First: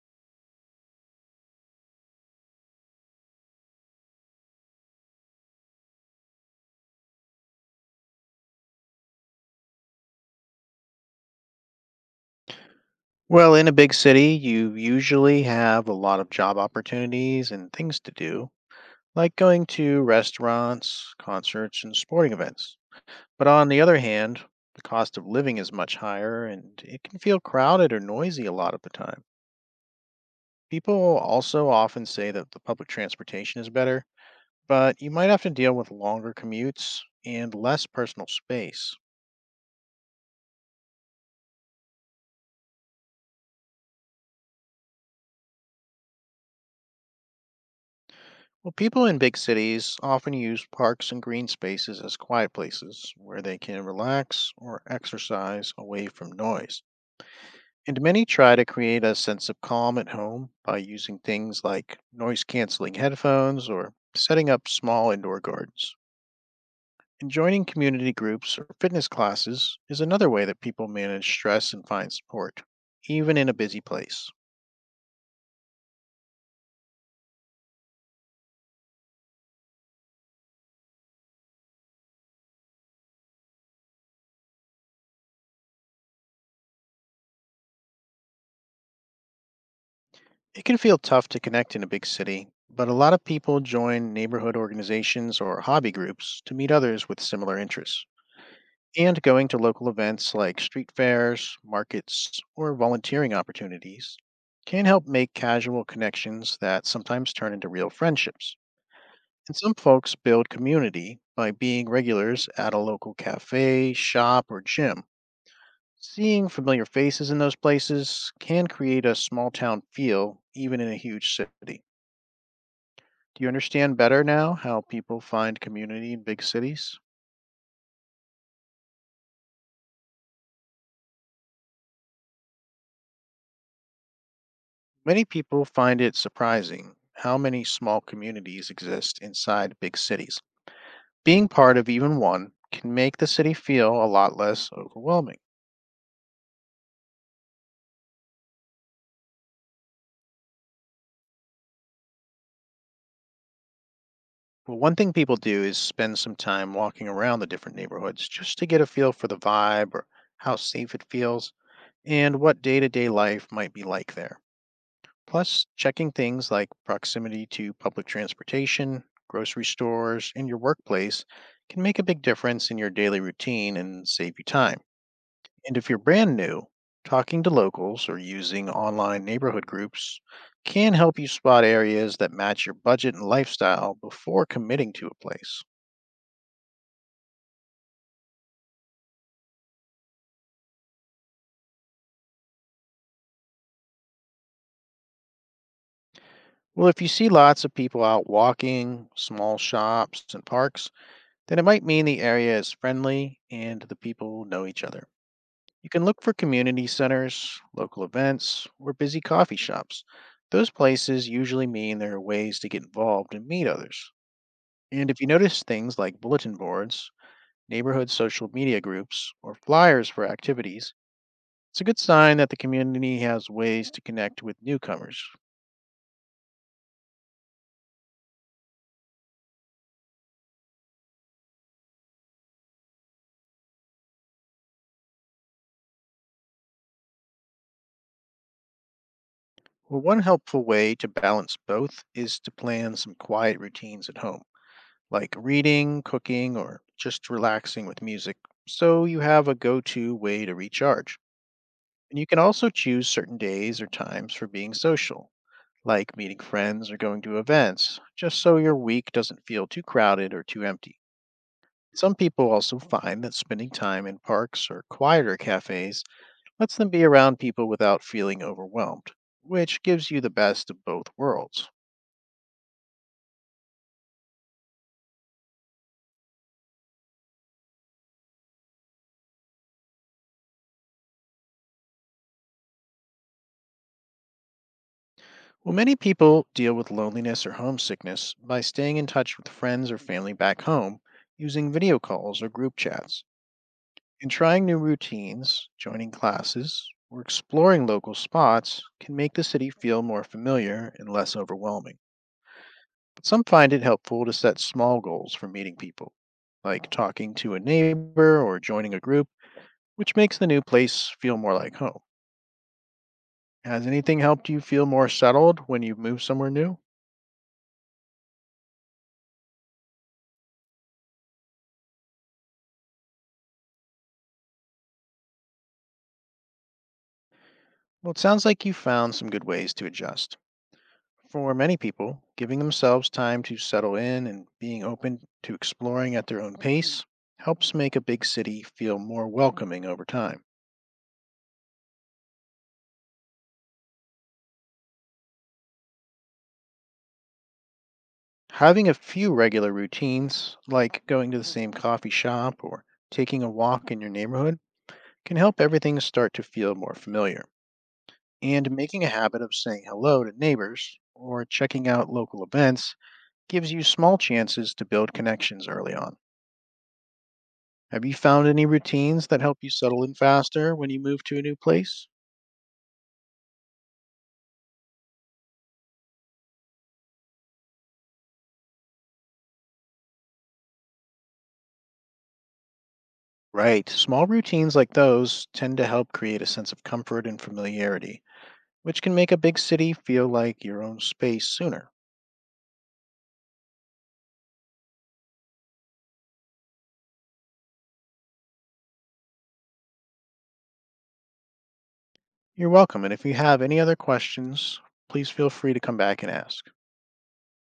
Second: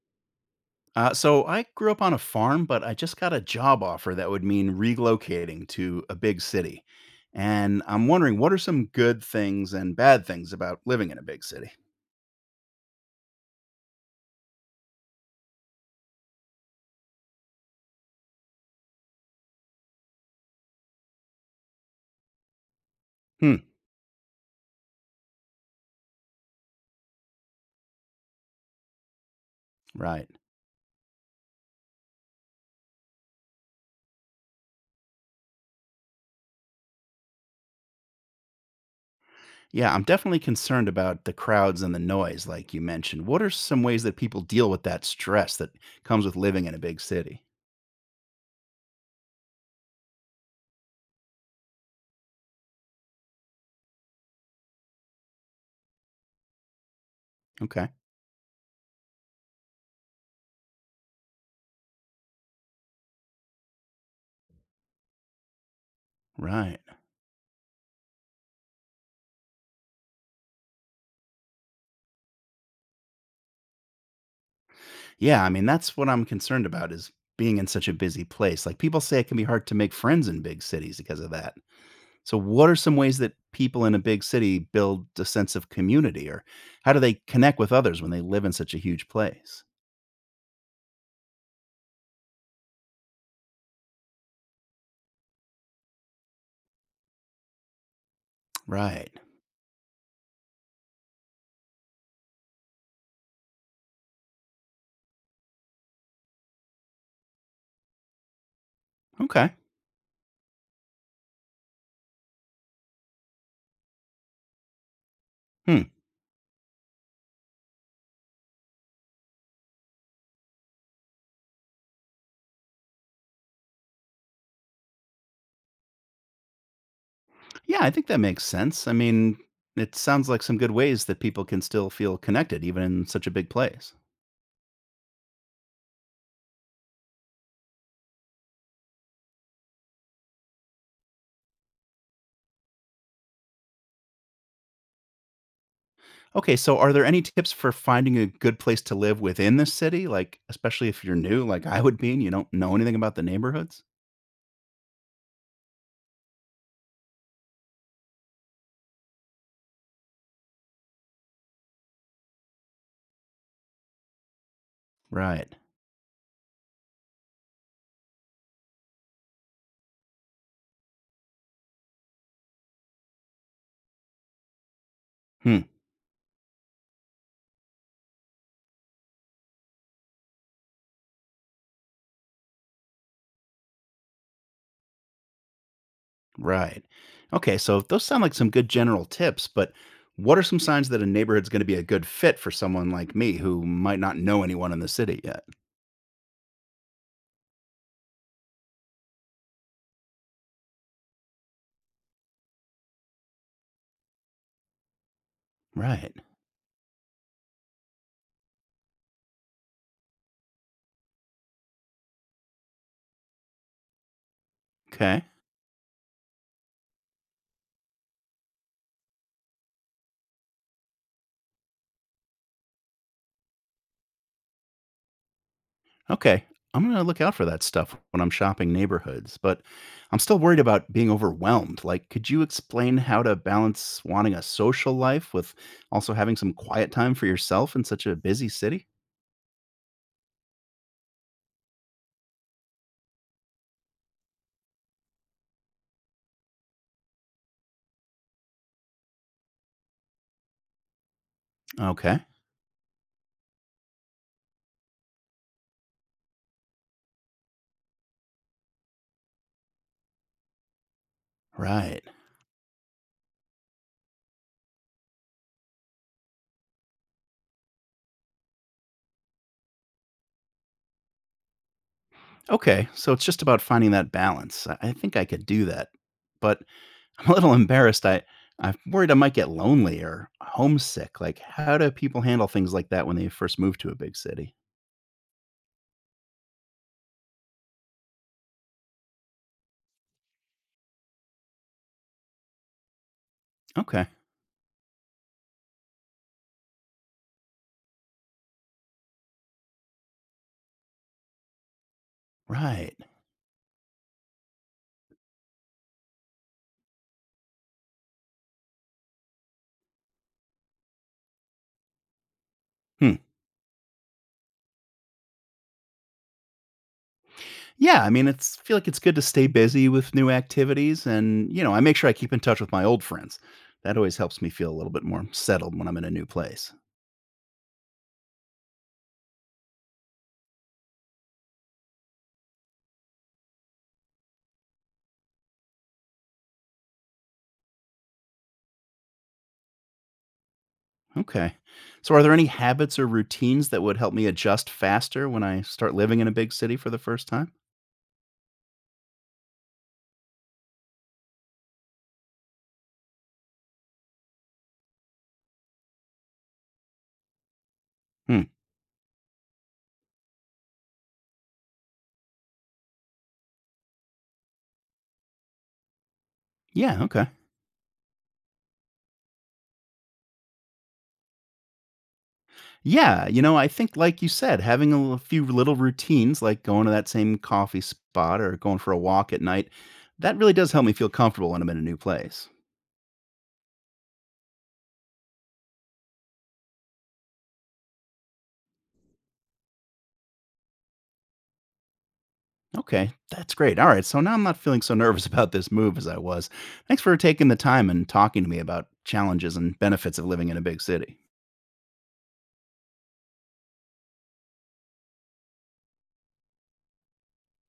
So I grew up on a farm, but I just got a job offer that would mean relocating to a big city. And I'm wondering what are some good things and bad things about living in a big city? Well, in a big city, you usually have a lot of job opportunities and things to do, like going to restaurants, concerts, and sporting events. But Hmm, on the other hand, the cost of living is much higher and it can feel crowded or noisy a lot of the time. right. People also often say that the public transportation is better, but you might have to deal with longer commutes and less personal space. Yeah, I'm definitely concerned about the crowds and the noise, like you mentioned. What are some ways that people deal with that stress that comes with living in a big city? Well, people in big cities often use parks and green spaces as quiet places where they can relax or exercise away from noise. Okay, And many try to create a sense of calm at home by using things like noise canceling headphones or setting up small indoor gardens. right. And joining community groups or fitness classes is another way that people manage stress and find support, even in a busy place. Yeah, I mean, that's what I'm concerned about is being in such a busy place. Like people say it can be hard to make friends in big cities because of that. So, what are some ways that people in a big city build a sense of community, or how do they connect with others when they live in such a huge place? It can feel tough to connect in a big city, but a lot of people join neighborhood organizations or hobby groups to meet others with similar interests. Right. And going to local events like street fairs, markets, or volunteering opportunities can help make casual connections that sometimes turn into real friendships. Okay. And some folks build community by being regulars at a local cafe, shop, or gym. Hmm. Seeing familiar faces in those places can create a small town feel, even in a huge city. Do you understand better now how people find community in big cities? Yeah, I think that makes sense. I mean, it sounds like some good ways that people can still feel connected, even in such a big place. Many people find it surprising how many small communities exist inside big cities. Being part of even one can make the city feel a lot less overwhelming. Okay, so are there any tips for finding a good place to live within the city? Like, especially if you're new, like I would be, and you don't know anything about the neighborhoods? Well, one thing people do is spend some time walking around the different neighborhoods just to get a feel for the vibe or how safe it feels and what day to day life might be like there. Right. Plus, checking things like proximity to public transportation, grocery stores, and your workplace can make a big difference in your daily routine and save you time. Hmm. And if you're brand new, talking to locals or using online neighborhood groups can help you spot areas that match your budget and lifestyle before committing to a place. Right. Okay, so those sound like some good general tips, but what are some signs that a neighborhood's going to be a good fit for someone like me who might not know anyone in the city yet? Well, if you see lots of people out walking, small shops, and parks, then it might mean the area is friendly and the people know each other. You can Right. look for community centers, local events, or busy coffee shops. Those places usually mean there are ways to get involved and meet others. And if Okay. you notice things like bulletin boards, neighborhood social media groups, or flyers for activities, it's a good sign that the community has ways to connect with newcomers. Okay. I'm going to look out for that stuff when I'm shopping neighborhoods, but I'm still worried about being overwhelmed. Like, could you explain how to balance wanting a social life with also having some quiet time for yourself in such a busy city? Well, one helpful way to balance both is to plan some quiet routines at home, like reading, cooking, or just relaxing with music, so you have a go to way to recharge. Okay. And you can also choose certain days or times for being social, like meeting friends or going to events, just so your week doesn't feel too crowded or too empty. Right. Some people also find that spending time in parks or quieter cafes lets them be around people without feeling overwhelmed, which gives you the best of both worlds. Okay. So it's just about finding that balance. I think I could do that. But I'm a little embarrassed. I'm worried I might get lonely or homesick. Like, how do people handle things like that when they first move to a big city? Well, many people deal with loneliness or homesickness by staying in touch with friends or family back home using video calls or group chats. Okay. And trying new routines, joining classes, or exploring local spots can make the city feel more familiar and less overwhelming. Right. But some find it helpful to set small goals for meeting people, like talking to a neighbor or joining a group, which makes the new place feel more like home. Hmm. Has anything helped you feel more settled when you've moved somewhere new? Yeah, I mean, it's feel like it's good to stay busy with new activities and I make sure I keep in touch with my old friends. That always helps me feel a little bit more settled when I'm in a new place. Well, it sounds like you found some good ways to adjust. For many people, giving themselves time to settle in and being open to exploring at their own pace helps make a big city feel more welcoming over time. Okay. So are there any habits or routines that would help me adjust faster when I start living in a big city for the first time? Having a few regular routines, like going to the same coffee shop or taking a walk in your neighborhood, can help everything start to feel more familiar. Hmm. And making a habit of saying hello to neighbors or checking out local events gives you small chances to build connections early on. Yeah, okay. Have you found any routines that help you settle in faster when you move to a new place? Yeah, you know, I think like you said, having few little routines like going to that same coffee spot or going for a walk at night, that really does help me feel comfortable when I'm in a new place. Right. Small routines like those tend to help create a sense of comfort and familiarity, which can make a big city feel like your own space sooner. Okay, that's great. All right, so now I'm not feeling so nervous about this move as I was. Thanks for taking the time and talking to me about challenges and benefits of living in a big city. You're welcome, and if you have any other questions, please feel free to come back and ask.